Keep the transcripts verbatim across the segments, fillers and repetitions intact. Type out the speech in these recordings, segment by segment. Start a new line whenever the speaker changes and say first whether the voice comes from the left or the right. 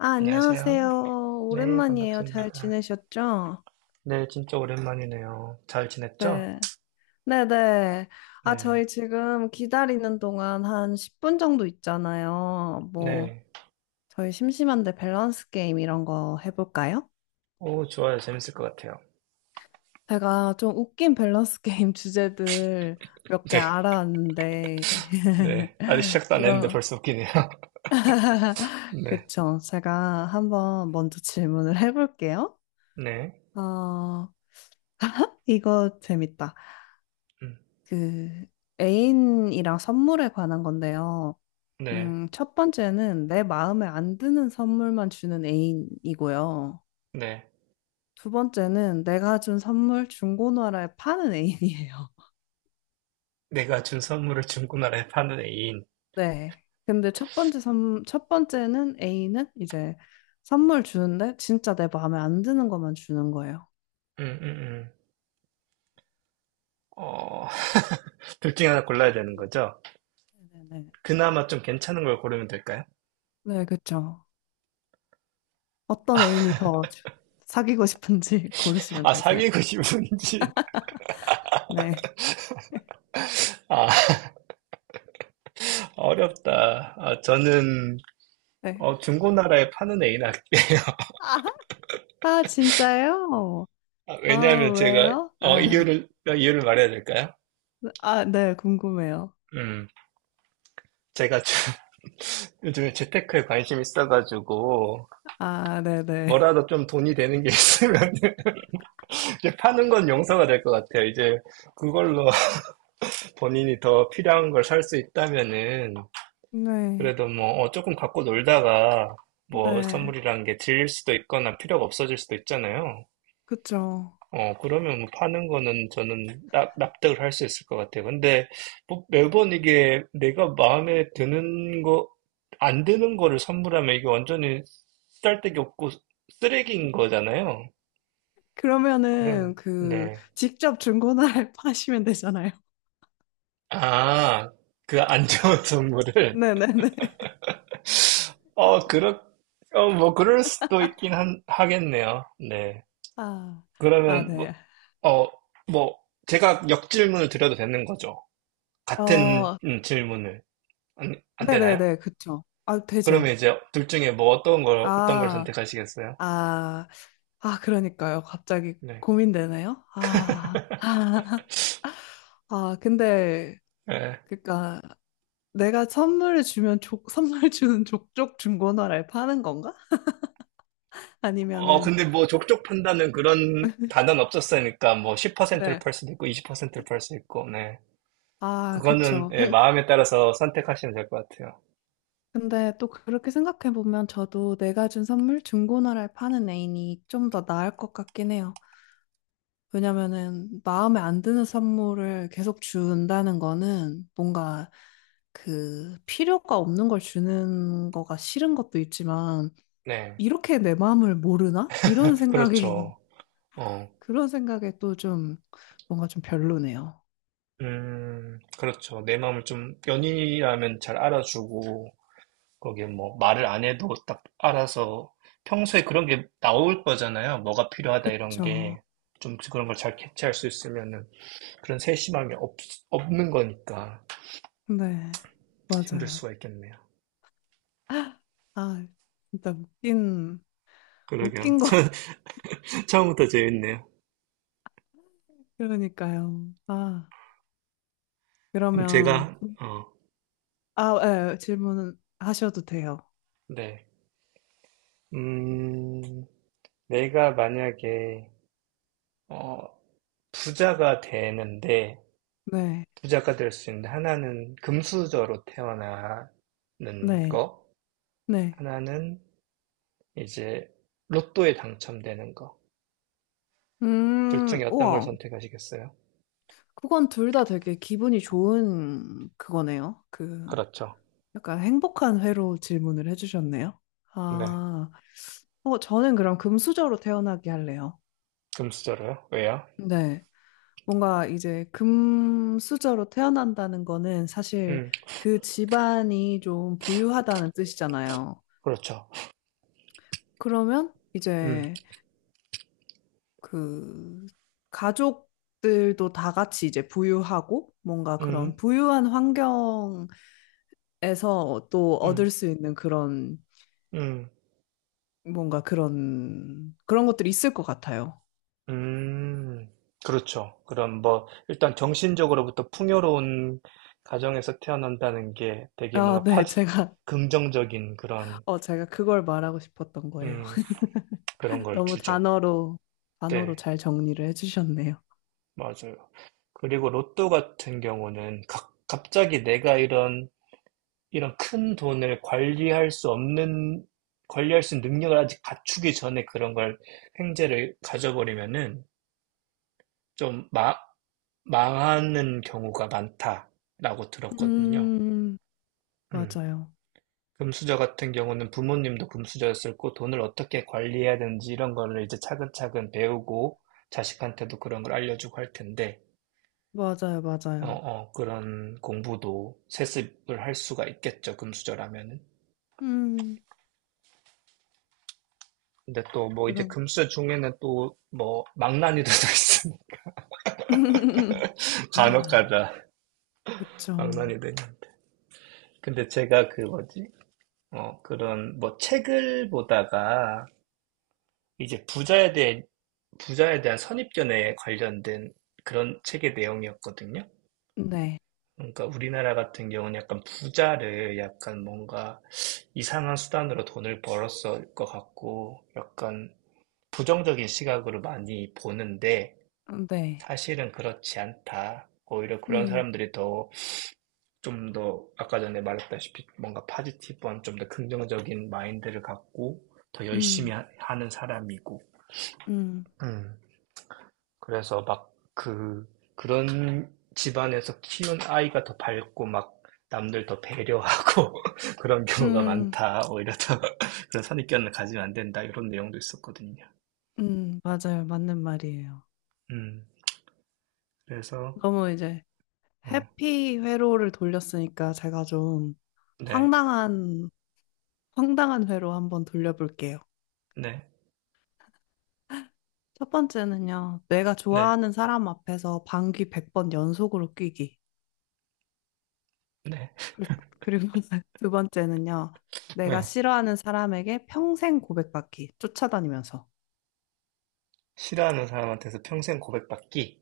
left: 아,
right: 안녕하세요.
left: 안녕하세요.
right: 네,
left: 오랜만이에요. 잘
right: 반갑습니다.
left: 지내셨죠?
right: 네, 진짜 오랜만이네요. 잘 지냈죠?
left: 네. 네네. 아,
right: 네,
left: 저희 지금 기다리는 동안 한 십 분 정도 있잖아요. 뭐,
right: 네.
left: 저희 심심한데 밸런스 게임 이런 거 해볼까요?
right: 오, 좋아요. 재밌을 것 같아요.
left: 제가 좀 웃긴 밸런스 게임 주제들 몇 개
right: 네,
left: 알아왔는데,
right: 네. 아직 시작도 안 했는데
left: 이런,
right: 벌써 웃기네요. 네,
left: 그쵸. 제가 한번 먼저 질문을 해볼게요.
right: 네,
left: 어, 이거 재밌다.
right: 음,
left: 그 애인이랑 선물에 관한 건데요.
right: 네,
left: 음, 첫 번째는 내 마음에 안 드는 선물만 주는 애인이고요.
right: 네.
left: 두 번째는 내가 준 선물 중고나라에 파는 애인이에요.
right: 내가 준 선물을 중고나라에 파는 애인.
left: 네. 근데 첫 번째 선, 첫 번째는 애인은 이제 선물 주는데 진짜 내 마음에 안 드는 것만 주는 거예요.
right: 음, 음, 음. 어, 둘 중에 하나 골라야 되는 거죠?
left: 네네네.
right: 그나마 좀 괜찮은 걸 고르면 될까요?
left: 네, 그쵸. 어떤 애인이 더 주- 사귀고 싶은지 고르시면
right: 아,
left: 되세요.
right: 사귀고 싶은지.
left: 네.
right: 아, 어렵다. 아, 저는,
left: 네.
right: 어, 중고나라에 파는 애인 할게요.
left: 아, 진짜요?
right: 아,
left: 아,
right: 왜냐하면 제가
left: 왜요?
right: 어,
left: 아,
right: 이유를 어, 이유를 말해야 될까요?
left: 아, 네, 궁금해요.
right: 음, 제가 요즘에 재테크에 관심이 있어가지고
left: 아, 네네.
right: 뭐라도 좀 돈이 되는 게 있으면 이제 파는 건 용서가 될 것 같아요. 이제 그걸로 본인이 더 필요한 걸 살 수 있다면은
left: 네,
right: 그래도 뭐 어, 조금 갖고 놀다가 뭐
left: 네,
right: 선물이란 게 질릴 수도 있거나 필요가 없어질 수도 있잖아요.
left: 그쵸.
right: 어, 그러면 뭐 파는 거는 저는 납, 납득을 할 수 있을 것 같아요. 근데 뭐 매번 이게 내가 마음에 드는 거, 안 드는 거를 선물하면 이게 완전히 쓸데기 없고 쓰레기인 거잖아요. 그러면,
left: 그러면은, 그,
right: 네.
left: 직접 중고나라에 파시면 되잖아요.
right: 아, 그 안 좋은 선물을.
left: 네네네.
right: 어, 그렇, 어, 뭐 그럴 수도 있긴 한, 하겠네요. 네.
left: 아, 아,
right: 그러면, 뭐,
left: 네.
right: 어, 뭐, 제가 역질문을 드려도 되는 거죠. 같은
left: 어,
right: 음, 질문을. 안, 안 되나요?
left: 네네네, 그쵸. 아,
right: 그러면
left: 되죠.
right: 이제 둘 중에 뭐 어떤 걸, 어떤 걸
left: 아,
right: 선택하시겠어요?
left: 아, 아, 그러니까요. 갑자기
right: 네.
left: 고민되네요. 아, 아, 아, 근데,
right: 네.
left: 그니까, 내가 선물을 주면 족, 선물 주는 족족 중고나라에 파는 건가?
right: 어,
left: 아니면은,
right: 근데 뭐 족족 판다는 그런 단어는 없었으니까 뭐 십 퍼센트를
left: 네.
right: 팔 수도 있고 이십 퍼센트를 팔 수 있고, 네.
left: 아,
right: 그거는
left: 그쵸.
right: 예,
left: 그,
right: 마음에 따라서 선택하시면 될 것 같아요.
left: 근데 또 그렇게 생각해 보면 저도 내가 준 선물 중고나라에 파는 애인이 좀 더 나을 것 같긴 해요. 왜냐면은 마음에 안 드는 선물을 계속 준다는 거는 뭔가 그 필요가 없는 걸 주는 거가 싫은 것도 있지만
right: 네.
left: 이렇게 내 마음을 모르나? 이런 생각이
right: 그렇죠. 어,
left: 그런 생각에 또 좀 뭔가 좀 별로네요.
right: 음, 그렇죠. 내 마음을 좀 연인이라면 잘 알아주고, 거기에 뭐 말을 안 해도 딱 알아서 평소에 그런 게 나올 거잖아요. 뭐가 필요하다 이런
left: 그쵸.
right: 게. 좀 그런 걸 잘 캐치할 수 있으면은 그런 세심함이 없, 없는 거니까
left: 네,
right: 힘들 수가
left: 맞아요.
right: 있겠네요.
left: 아, 진짜 웃긴,
right: 그러게요.
left: 웃긴 거.
right: 처- 처음부터 재밌네요.
left: 그러니까요. 아,
right: 그럼
left: 그러면,
right: 제가, 어,
left: 아, 예, 질문 하셔도 돼요.
right: 네. 음, 내가 만약에, 어, 부자가 되는데,
left: 네,
right: 부자가 될 수 있는데, 하나는 금수저로 태어나는
left: 네,
right: 거,
left: 네.
right: 하나는 이제 로또에 당첨되는 거. 둘
left: 음,
right: 중에 어떤 걸
left: 우와.
right: 선택하시겠어요?
left: 그건 둘 다 되게 기분이 좋은 그거네요. 그,
right: 그렇죠.
left: 약간 행복한 회로 질문을 해주셨네요.
right: 네.
left: 아, 어, 저는 그럼 금수저로 태어나게 할래요.
right: 금수저로요? 왜요?
left: 네. 뭔가 이제 금수저로 태어난다는 거는 사실
right: 음,
left: 그 집안이 좀 부유하다는 뜻이잖아요.
right: 그렇죠.
left: 그러면
right: 음,
left: 이제 그 가족들도 다 같이 이제 부유하고 뭔가
right: 음,
left: 그런 부유한 환경에서 또
right: 음,
left: 얻을 수 있는 그런
right: 음,
left: 뭔가 그런 그런 것들이 있을 것 같아요.
right: 음. 그렇죠. 그럼 뭐, 일단 정신적으로부터 풍요로운 가정에서 태어난다는 게 되게
left: 아,
right: 뭔가 파,
left: 네, 제가
right: 긍정적인 그런,
left: 어 제가 그걸 말하고 싶었던 거예요.
right: 음, 그런 걸
left: 너무
right: 주죠.
left: 단어로 단어로
right: 네,
left: 잘 정리를 해주셨네요.
right: 맞아요. 그리고 로또 같은 경우는 각- 갑자기 내가 이런 이런 큰 돈을 관리할 수 없는, 관리할 수 있는 능력을 아직 갖추기 전에 그런 걸 횡재를 가져버리면은 좀 마, 망하는 경우가 많다라고 들었거든요.
left: 음,
right: 음.
left: 맞아요.
right: 금수저 같은 경우는 부모님도 금수저였을 고 돈을 어떻게 관리해야 되는지 이런 거를 이제 차근차근 배우고 자식한테도 그런 걸 알려주고 할 텐데,
left: 맞아요,
right: 어,
left: 맞아요.
right: 어, 그런 공부도 세습을 할 수가 있겠죠, 금수저라면은.
left: 음,
right: 근데 또 뭐 이제
left: 그럼.
right: 금수 중에는 또 뭐 망나니도 또 있습니다. 간혹 가다
left: 그쵸.
right: 망나니도 있는데. 근데 제가 그 뭐지? 어, 그런 뭐 책을 보다가 이제 부자에 대해 부자에 대한 선입견에 관련된 그런 책의 내용이었거든요.
left: 네,
right: 그러니까 우리나라 같은 경우는 약간 부자를 약간 뭔가 이상한 수단으로 돈을 벌었을 것 같고 약간 부정적인 시각으로 많이 보는데
left: 네.
right: 사실은 그렇지 않다. 오히려 그런
left: 음,
right: 사람들이 더, 좀 더, 아까 전에 말했다시피 뭔가 파지티브한 좀 더 긍정적인 마인드를 갖고 더 열심히
left: 음,
right: 하- 하는 사람이고.
left: 음,
right: 음. 그래서 막 그, 그런 집안에서 키운 아이가 더 밝고 막 남들 더 배려하고 그런 경우가
left: 음,
right: 많다. 오히려 더 그런 선입견을 가지면 안 된다. 이런 내용도 있었거든요.
left: 음, 맞아요. 맞는 말이에요.
right: 음. 그래서,
left: 너무 이제
right: 어,
left: 해피 회로를 돌렸으니까 제가 좀
right: 네,
left: 황당한, 황당한 회로 한번 돌려볼게요.
right: 네,
left: 첫 번째는요, 내가
right: 네,
left: 좋아하는 사람 앞에서 방귀 백 번 연속으로 뀌기.
right: 네.
left: 그- 그리고 두 번째는요. 내가
right: 네.
left: 싫어하는 사람에게 평생 고백받기, 쫓아다니면서.
right: 싫어하는 사람한테서 평생 고백받기?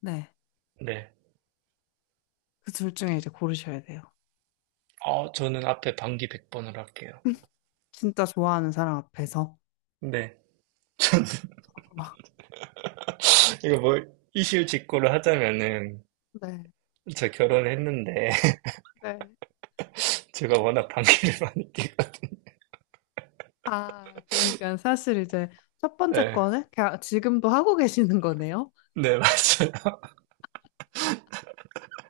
left: 네.
right: 네.
left: 그둘 중에 이제 고르셔야 돼요.
right: 어, 저는 앞에 반기 백 번을 할게요.
left: 진짜 좋아하는 사람 앞에서.
right: 네. 저는, 이거 뭐, 이실 직고를 하자면은,
left: 네.
right: 저 결혼했는데,
left: 네.
right: 제가 워낙 반기를 많이 끼고,
left: 아, 그러니까 사실 이제 첫 번째
right: 네.
left: 거는 가- 지금도 하고 계시는 거네요.
right: 네, 맞아요.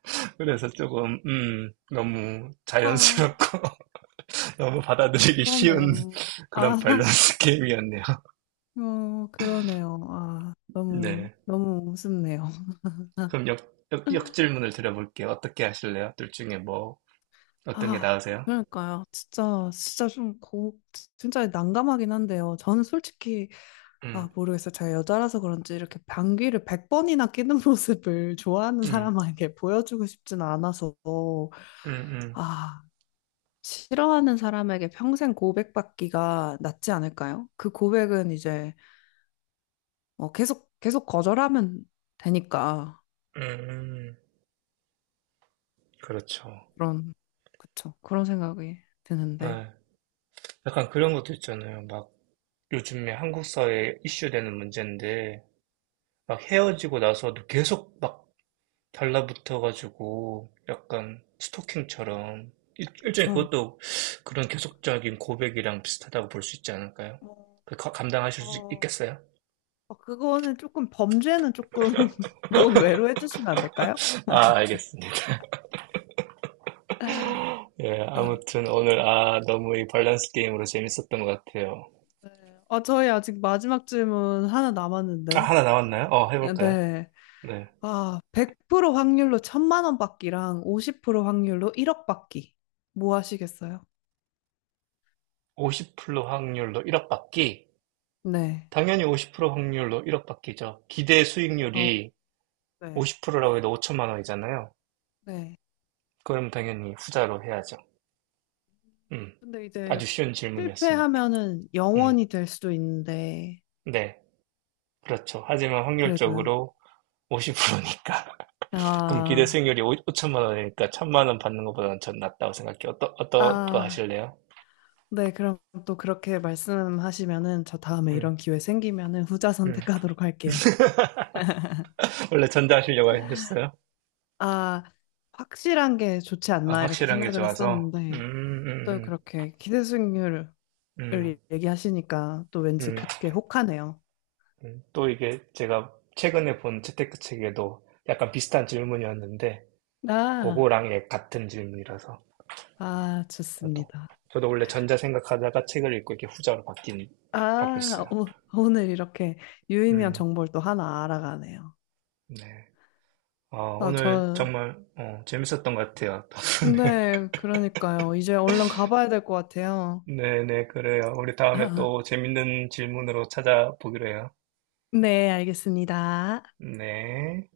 right: 그래서 조금, 음, 너무
left: 아,
right: 자연스럽고, 너무 받아들이기 쉬운
left: 그러네요. 아,
right: 그런 밸런스 게임이었네요.
left: 어, 그러네요. 아, 너무,
right: 네.
left: 너무 우습네요.
right: 그럼 역, 역, 역질문을 드려볼게요. 어떻게 하실래요? 둘 중에 뭐, 어떤 게
left: 아,
right: 나으세요?
left: 그러니까요. 진짜, 진짜 좀 고, 진짜 난감하긴 한데요. 저는 솔직히,
right: 음,
left: 아, 모르겠어요. 제가 여자라서 그런지 이렇게 방귀를 백번이나 끼는 모습을 좋아하는
right: 음,
left: 사람에게 보여주고 싶진 않아서,
right: 음, 음.
left: 아, 싫어하는 사람에게 평생 고백받기가 낫지 않을까요? 그 고백은 이제, 어, 계속, 계속 거절하면 되니까.
right: 음, 그렇죠.
left: 그런, 그쵸. 그런 생각이 드는데.
right: 예. 약간 그런 것도 있잖아요. 막 요즘에 한국 사회에 이슈되는 문제인데, 막 헤어지고 나서도 계속 막 달라붙어가지고, 약간 스토킹처럼, 일, 일종의
left: 그쵸.
right: 그것도 그런 계속적인 고백이랑 비슷하다고 볼 수 있지 않을까요?
left: 어,
right: 그 가- 감당하실 수
left: 어,
right: 있겠어요?
left: 어, 그거는 조금 범죄는 조금 논외로 해주시면 안 될까요?
right: 아, 알겠습니다.
left: 아,
right: 예,
left: 네.
right: 아무튼 오늘, 아, 너무 이 밸런스 게임으로 재밌었던 것 같아요.
left: 어, 저희 아직 마지막 질문 하나
right: 아,
left: 남았는데.
right: 하나 나왔나요? 어, 해볼까요?
left: 네.
right: 네.
left: 아, 백 퍼센트 확률로 천만 원 받기랑 오십 퍼센트 확률로 일억 받기. 뭐 하시겠어요?
right: 오십 퍼센트 확률로 일억 받기.
left: 네.
right: 당연히 오십 퍼센트 확률로 일억 받기죠. 기대
left: 어,
right: 수익률이
left: 네.
right: 오십 라고 해도 오천만 원이잖아요.
left: 네.
right: 그럼 당연히 후자로 해야죠. 음,
left: 근데 이제
right: 아주 쉬운 질문이었습니다.
left: 실패하면은
right: 음,
left: 영원이 될 수도 있는데,
right: 네, 그렇죠. 하지만
left: 그래도요.
right: 확률적으로 오십 퍼센트니까. 그럼 기대
left: 아,
right: 수익률이 오, 천만 원이니까 천만 원 받는 것보다는 전 낫다고 생각해요. 어떠, 어떤 거
left: 아,
right: 하실래요?
left: 네, 그럼 또 그렇게 말씀하시면은 저 다음에
right: 음,
left: 이런 기회 생기면은 후자
right: 음.
left: 선택하도록 할게요.
right: 원래 전자 하시려고 하셨어요?
left: 아, 확실한 게 좋지
right: 아,
left: 않나 이렇게
right: 확실한 게
left: 생각을
right: 좋아서. 음,
left: 했었는데 또
right: 음,
left: 그렇게 기대 수익률을
right: 음, 음,
left: 얘기하시니까 또 왠지
right: 음.
left: 그게 혹하네요.
right: 음, 또 이게 제가 최근에 본 재테크책에도 약간 비슷한 질문이었는데,
left: 아,
right: 그거랑 예, 같은 질문이라서,
left: 아,
right: 저도.
left: 좋습니다.
right: 저도 원래 전자 생각하다가 책을 읽고 이렇게 후자로 바뀐,
left: 아,
right: 바뀌었어요.
left: 오, 오늘 이렇게 유의미한
right: 음,
left: 정보를 또 하나 알아가네요.
right: 네. 어,
left: 아,
right: 오늘
left: 저,
right: 정말, 어, 재밌었던 것 같아요. 네.
left: 네, 그러니까요. 이제 얼른 가봐야 될 것 같아요.
right: 네네, 그래요. 우리 다음에 또 재밌는 질문으로 찾아보기로 해요.
left: 네, 알겠습니다.
right: 네.